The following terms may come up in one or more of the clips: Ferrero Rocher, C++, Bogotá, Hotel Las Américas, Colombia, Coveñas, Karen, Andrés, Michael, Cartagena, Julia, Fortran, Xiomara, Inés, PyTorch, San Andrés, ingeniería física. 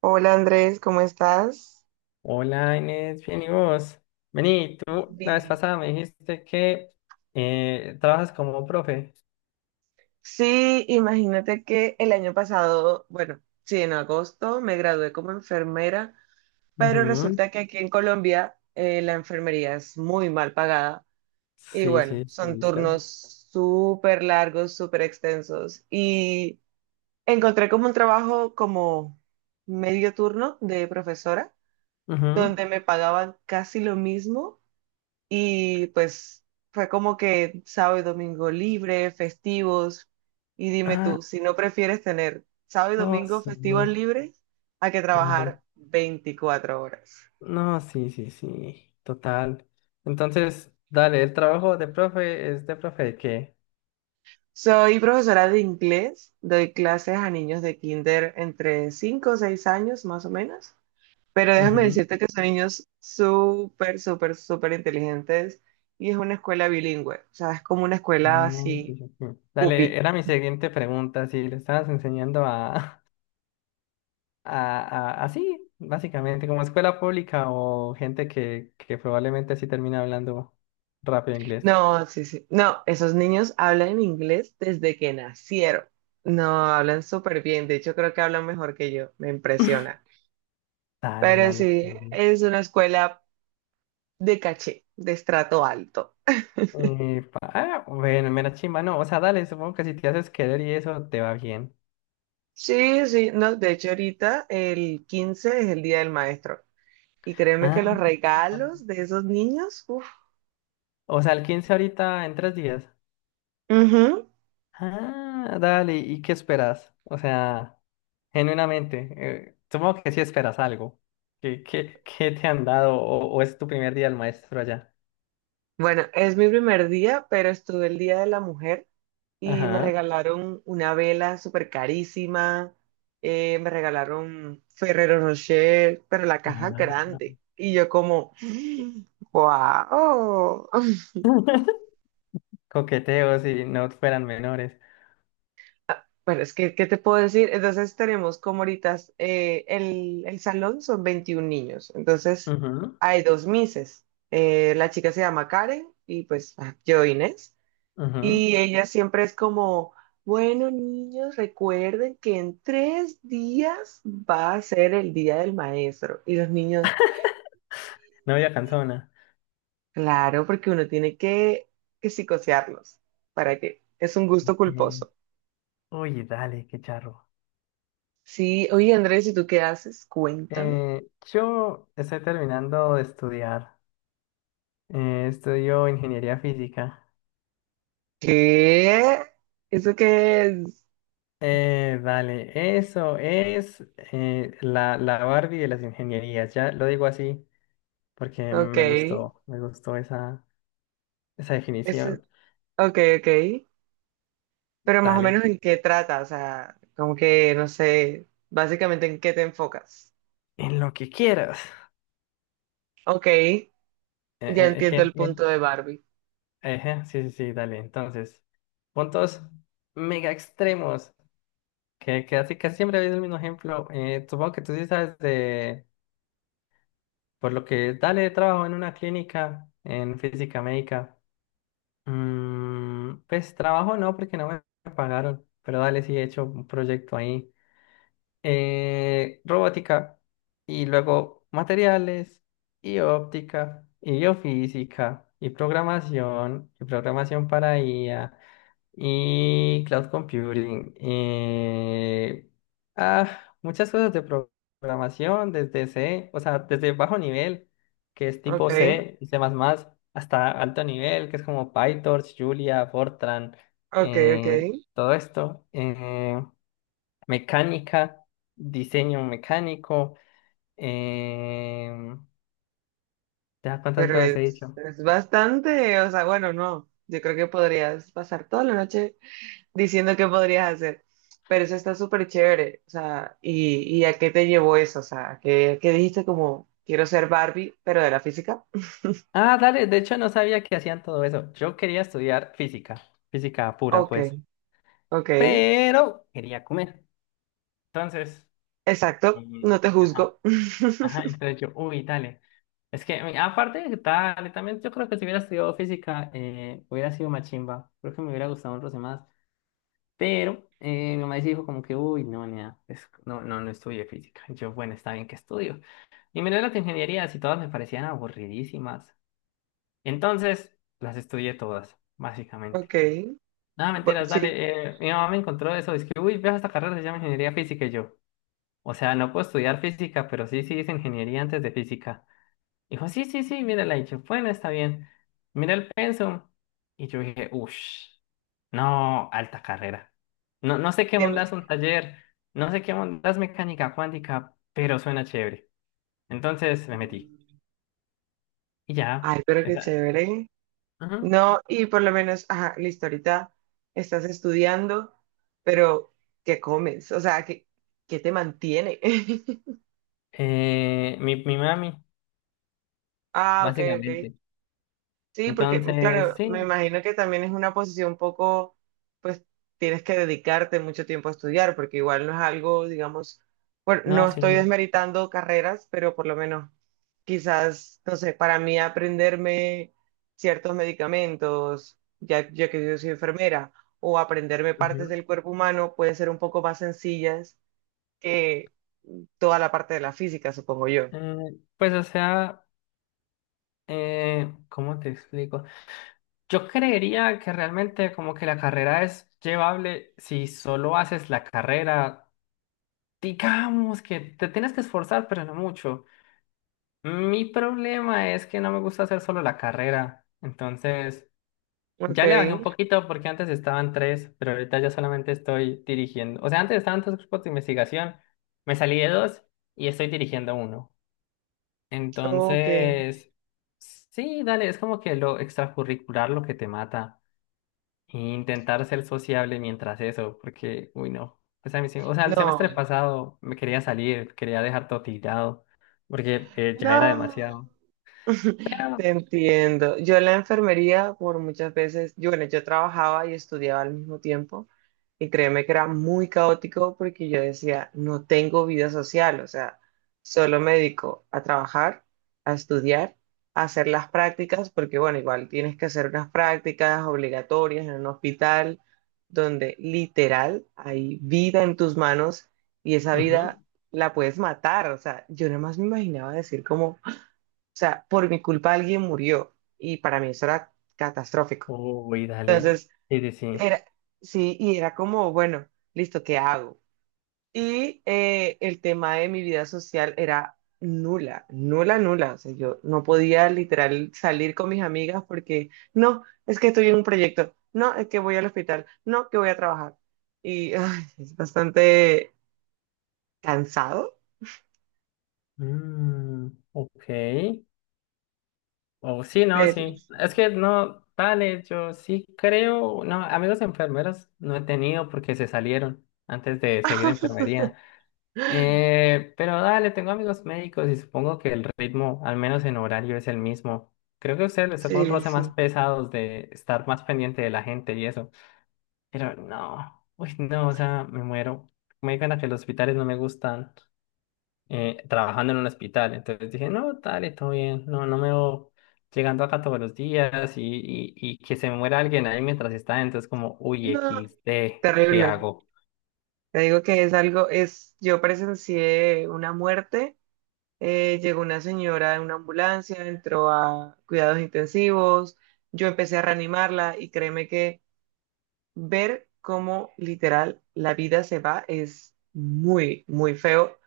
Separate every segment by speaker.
Speaker 1: Hola Andrés, ¿cómo estás?
Speaker 2: Hola Inés, bien y vos. Vení, tú la vez
Speaker 1: Bien.
Speaker 2: pasada me dijiste que trabajas como profe.
Speaker 1: Sí, imagínate que el año pasado, bueno, sí, en agosto me gradué como enfermera, pero
Speaker 2: Ujú.
Speaker 1: resulta que aquí en Colombia la enfermería es muy mal pagada y
Speaker 2: Sí,
Speaker 1: bueno,
Speaker 2: sí, sí,
Speaker 1: son turnos
Speaker 2: listo.
Speaker 1: súper largos, súper extensos y encontré como un trabajo como medio turno de profesora,
Speaker 2: Ujú.
Speaker 1: donde me pagaban casi lo mismo. Y pues fue como que sábado y domingo libre, festivos. Y dime
Speaker 2: Ah,
Speaker 1: tú, si no prefieres tener sábado y
Speaker 2: no,
Speaker 1: domingo
Speaker 2: sí,
Speaker 1: festivos libres, a que
Speaker 2: claro.
Speaker 1: trabajar 24 horas.
Speaker 2: No, sí, sí, sí, total. Entonces, dale, el trabajo de profe es de profe de qué?
Speaker 1: Soy profesora de inglés, doy clases a niños de kinder entre 5 o 6 años más o menos, pero déjame
Speaker 2: Ujú.
Speaker 1: decirte que son niños súper, súper, súper inteligentes y es una escuela bilingüe, o sea, es como una escuela
Speaker 2: Ah, sí,
Speaker 1: así,
Speaker 2: sí, sí. Dale,
Speaker 1: pupi.
Speaker 2: era mi siguiente pregunta, si le estabas enseñando a, así, básicamente, como escuela pública o gente que probablemente sí termina hablando rápido inglés.
Speaker 1: No, sí, sí. No, esos niños hablan inglés desde que nacieron. No, hablan súper bien. De hecho, creo que hablan mejor que yo. Me impresiona.
Speaker 2: Dale,
Speaker 1: Pero
Speaker 2: dale,
Speaker 1: sí,
Speaker 2: chévere.
Speaker 1: es una escuela de caché, de estrato alto.
Speaker 2: Epa, ah, bueno, mera chimba, no, o sea, dale, supongo que si te haces querer y eso te va bien.
Speaker 1: Sí, sí. No, de hecho, ahorita el 15 es el Día del Maestro. Y créeme que los
Speaker 2: Ah,
Speaker 1: regalos de esos niños, uff.
Speaker 2: o sea, el 15 ahorita en tres días. Ah, dale, ¿y qué esperas? O sea, genuinamente, supongo que sí esperas algo. ¿Qué, qué, qué te han dado o es tu primer día del maestro allá?
Speaker 1: Bueno, es mi primer día, pero estuve el Día de la Mujer y me
Speaker 2: Ajá.
Speaker 1: regalaron una vela súper carísima, me regalaron Ferrero Rocher, pero la caja
Speaker 2: Ah.
Speaker 1: grande. Y yo como, wow.
Speaker 2: Coqueteos y no fueran menores.
Speaker 1: Bueno, es que, ¿qué te puedo decir? Entonces tenemos como ahorita el salón son 21 niños, entonces
Speaker 2: Ujú,
Speaker 1: hay dos mises. La chica se llama Karen y pues ah, yo Inés.
Speaker 2: ujú.
Speaker 1: Y ella siempre es como, bueno, niños, recuerden que en tres días va a ser el día del maestro. Y los niños,
Speaker 2: Novia canzona.
Speaker 1: claro, porque uno tiene que psicosearlos. ¿Para qué? Es un gusto
Speaker 2: Eh,
Speaker 1: culposo.
Speaker 2: uy, dale, qué charro.
Speaker 1: Sí, oye, Andrés, ¿y tú qué haces? Cuéntame.
Speaker 2: Yo estoy terminando de estudiar. Estudio ingeniería física.
Speaker 1: ¿Qué? ¿Eso qué es?
Speaker 2: Dale, eso es la Barbie de las ingenierías. Ya lo digo así porque
Speaker 1: Ok.
Speaker 2: me gustó esa, esa
Speaker 1: Eso,
Speaker 2: definición.
Speaker 1: ok, ok. Pero más o
Speaker 2: Dale,
Speaker 1: menos en qué trata, o sea, como que, no sé, básicamente en qué te enfocas.
Speaker 2: en lo que quieras.
Speaker 1: Ok. Ya
Speaker 2: Eh, eh,
Speaker 1: entiendo el punto
Speaker 2: gen-
Speaker 1: de Barbie.
Speaker 2: Ejé, sí, sí, sí, dale. Entonces, puntos mega extremos, que así casi siempre habéis el mismo ejemplo. Supongo que tú sí sabes de, por lo que dale trabajo en una clínica en física médica. Mm, pues trabajo no, porque no me pagaron, pero dale, sí he hecho un proyecto ahí. Robótica, y luego materiales, y óptica, y biofísica, y programación para IA y cloud computing. Muchas cosas de programación, desde C, o sea, desde bajo nivel, que es
Speaker 1: Ok,
Speaker 2: tipo C, C++, hasta alto nivel, que es como PyTorch, Julia, Fortran,
Speaker 1: ok, ok.
Speaker 2: eh, todo esto. Mecánica, diseño mecánico. Eh, ¿Ya cuántas
Speaker 1: Pero
Speaker 2: cosas he dicho?
Speaker 1: es bastante, o sea, bueno, no. Yo creo que podrías pasar toda la noche diciendo qué podrías hacer. Pero eso está súper chévere. O sea, y a qué te llevó eso? O sea, a qué dijiste como quiero ser Barbie, pero de la física?
Speaker 2: Ah, dale, de hecho no sabía que hacían todo eso. Yo quería estudiar física, física pura,
Speaker 1: Ok,
Speaker 2: pues.
Speaker 1: ok.
Speaker 2: Pero quería comer. Entonces,
Speaker 1: Exacto.
Speaker 2: mm,
Speaker 1: No te
Speaker 2: ajá,
Speaker 1: juzgo.
Speaker 2: ajá, entonces yo, uy, dale. Es que mm, aparte de que dale, también yo creo que si hubiera estudiado física, hubiera sido más chimba. Creo que me hubiera gustado otros demás. Pero mi mamá sí dijo como que, uy, no, nea, no, no, no estudié física. Y yo, bueno, está bien que estudio. Y miré las ingenierías y todas me parecían aburridísimas. Entonces, las estudié todas, básicamente.
Speaker 1: Ok.
Speaker 2: Nada,
Speaker 1: bu-
Speaker 2: mentiras,
Speaker 1: sí,
Speaker 2: dale. Mi mamá me encontró eso, es que, uy, veo esta carrera, se llama ingeniería física y yo. O sea, no puedo estudiar física, pero sí, sí hice ingeniería antes de física. Dijo, sí, sí, sí, mírala. Y yo, bueno, está bien. Mira el pensum. Y yo dije, uff, no, alta carrera. No, no sé qué
Speaker 1: tiene-
Speaker 2: mondas un taller, no sé qué mondas mecánica cuántica, pero suena chévere. Entonces me metí. Y ya.
Speaker 1: Ay, pero qué
Speaker 2: Esa...
Speaker 1: chévere.
Speaker 2: ajá.
Speaker 1: No, y por lo menos, ajá, listo, ahorita estás estudiando, pero ¿qué comes? O sea, ¿qué, qué te mantiene?
Speaker 2: Mi mami,
Speaker 1: Ah, ok, ok.
Speaker 2: básicamente.
Speaker 1: Sí, porque mm, claro,
Speaker 2: Entonces,
Speaker 1: me
Speaker 2: sí,
Speaker 1: imagino que también es una posición un poco, pues tienes que dedicarte mucho tiempo a estudiar, porque igual no es algo, digamos, bueno,
Speaker 2: no,
Speaker 1: no estoy
Speaker 2: sí.
Speaker 1: desmeritando carreras, pero por lo menos quizás, no sé, para mí aprenderme ciertos medicamentos, ya que yo soy enfermera, o aprenderme partes
Speaker 2: Ujú.
Speaker 1: del cuerpo humano pueden ser un poco más sencillas que toda la parte de la física, supongo yo.
Speaker 2: Eh, pues, o sea, ¿cómo te explico? Yo creería que realmente como que la carrera es llevable si solo haces la carrera, digamos que te tienes que esforzar, pero no mucho. Mi problema es que no me gusta hacer solo la carrera, entonces
Speaker 1: Ok,
Speaker 2: ya le bajé un poquito porque antes estaban tres, pero ahorita ya solamente estoy dirigiendo. O sea, antes estaban tres grupos de investigación, me salí de dos y estoy dirigiendo uno.
Speaker 1: ok.
Speaker 2: Entonces, sí, dale, es como que lo extracurricular lo que te mata. E intentar ser sociable mientras eso, porque, uy, no. Pues a mí sí, o sea, el
Speaker 1: No,
Speaker 2: semestre pasado me quería salir, quería dejar todo tirado, porque ya era
Speaker 1: no.
Speaker 2: demasiado. Pero,
Speaker 1: Te entiendo. Yo en la enfermería, por muchas veces, yo, bueno, yo trabajaba y estudiaba al mismo tiempo y créeme que era muy caótico porque yo decía, no tengo vida social, o sea, solo me dedico a trabajar, a estudiar, a hacer las prácticas, porque bueno, igual tienes que hacer unas prácticas obligatorias en un hospital donde literal hay vida en tus manos y esa
Speaker 2: ujú.
Speaker 1: vida la puedes matar, o sea, yo nada más me imaginaba decir como o sea, por mi culpa alguien murió y para mí eso era catastrófico.
Speaker 2: Uy, dale.
Speaker 1: Entonces,
Speaker 2: Sí, sí, sí.
Speaker 1: era, sí, y era como, bueno, listo, ¿qué hago? Y el tema de mi vida social era nula, nula, nula. O sea, yo no podía literal salir con mis amigas porque, no, es que estoy en un proyecto, no, es que voy al hospital, no, que voy a trabajar. Y ay, es bastante cansado,
Speaker 2: Mm, ok. Oh, sí, no,
Speaker 1: pero
Speaker 2: sí. Es que no, dale, yo sí creo. No, amigos enfermeros no he tenido porque se salieron antes de seguir enfermería. Pero dale, tengo amigos médicos y supongo que el ritmo, al menos en horario, es el mismo. Creo que a ustedes les toca un
Speaker 1: sí,
Speaker 2: roce más
Speaker 1: sí.
Speaker 2: pesados de estar más pendiente de la gente y eso. Pero no, uy, no, o sea, me muero. Me digan a que los hospitales no me gustan trabajando en un hospital. Entonces dije, no, dale, todo bien. No, no me voy llegando acá todos los días y, y que se me muera alguien ahí mientras está. Entonces, como, uy,
Speaker 1: No,
Speaker 2: XD, ¿qué
Speaker 1: terrible.
Speaker 2: hago?
Speaker 1: Te digo que es algo, es, yo presencié una muerte, llegó una señora en una ambulancia, entró a cuidados intensivos, yo empecé a reanimarla y créeme que ver cómo literal la vida se va es muy, muy feo,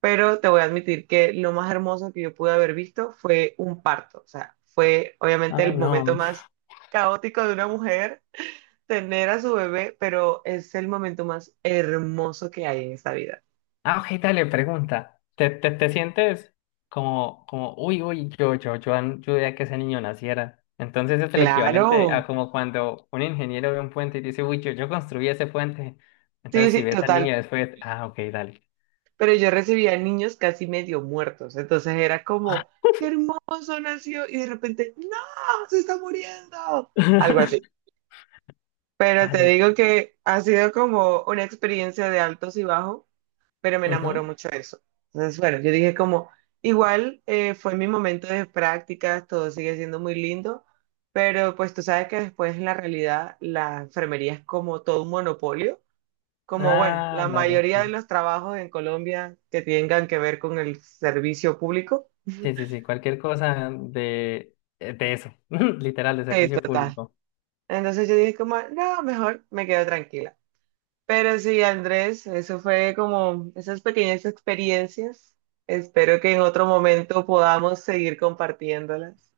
Speaker 1: pero te voy a admitir que lo más hermoso que yo pude haber visto fue un parto, o sea, fue obviamente
Speaker 2: Ay,
Speaker 1: el momento
Speaker 2: no.
Speaker 1: más caótico de una mujer. Tener a su bebé, pero es el momento más hermoso que hay en esta vida.
Speaker 2: Ah, Ojeda dale, pregunta, ¿te, te sientes como, uy, uy, yo, yo ayudé a que ese niño naciera? Entonces es el equivalente
Speaker 1: Claro,
Speaker 2: a como cuando un ingeniero ve un puente y dice, uy, yo construí ese puente.
Speaker 1: sí,
Speaker 2: Entonces si
Speaker 1: sí,
Speaker 2: ves al
Speaker 1: total.
Speaker 2: niño después, ah, ok, dale.
Speaker 1: Pero yo recibía niños casi medio muertos, entonces era como, qué hermoso nació, y de repente, no, se está muriendo, algo así. Pero te
Speaker 2: Dale.
Speaker 1: digo que ha sido como una experiencia de altos y bajos, pero me enamoró
Speaker 2: Ujú.
Speaker 1: mucho de eso. Entonces, bueno, yo dije como, igual fue mi momento de prácticas, todo sigue siendo muy lindo, pero pues tú sabes que después en la realidad la enfermería es como todo un monopolio. Como bueno,
Speaker 2: Ah,
Speaker 1: la
Speaker 2: dale.
Speaker 1: mayoría de
Speaker 2: Sí,
Speaker 1: los trabajos en Colombia que tengan que ver con el servicio público,
Speaker 2: sí, sí, sí, cualquier cosa de eso, literal, de
Speaker 1: sí,
Speaker 2: servicio
Speaker 1: total.
Speaker 2: público.
Speaker 1: Entonces yo dije como, no, mejor me quedo tranquila. Pero sí, Andrés, eso fue como esas pequeñas experiencias. Espero que en otro momento podamos seguir compartiéndolas.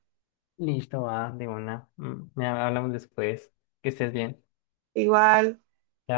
Speaker 2: Listo, va, de una. Mm, ya hablamos después. Que estés bien.
Speaker 1: Igual.
Speaker 2: Chao.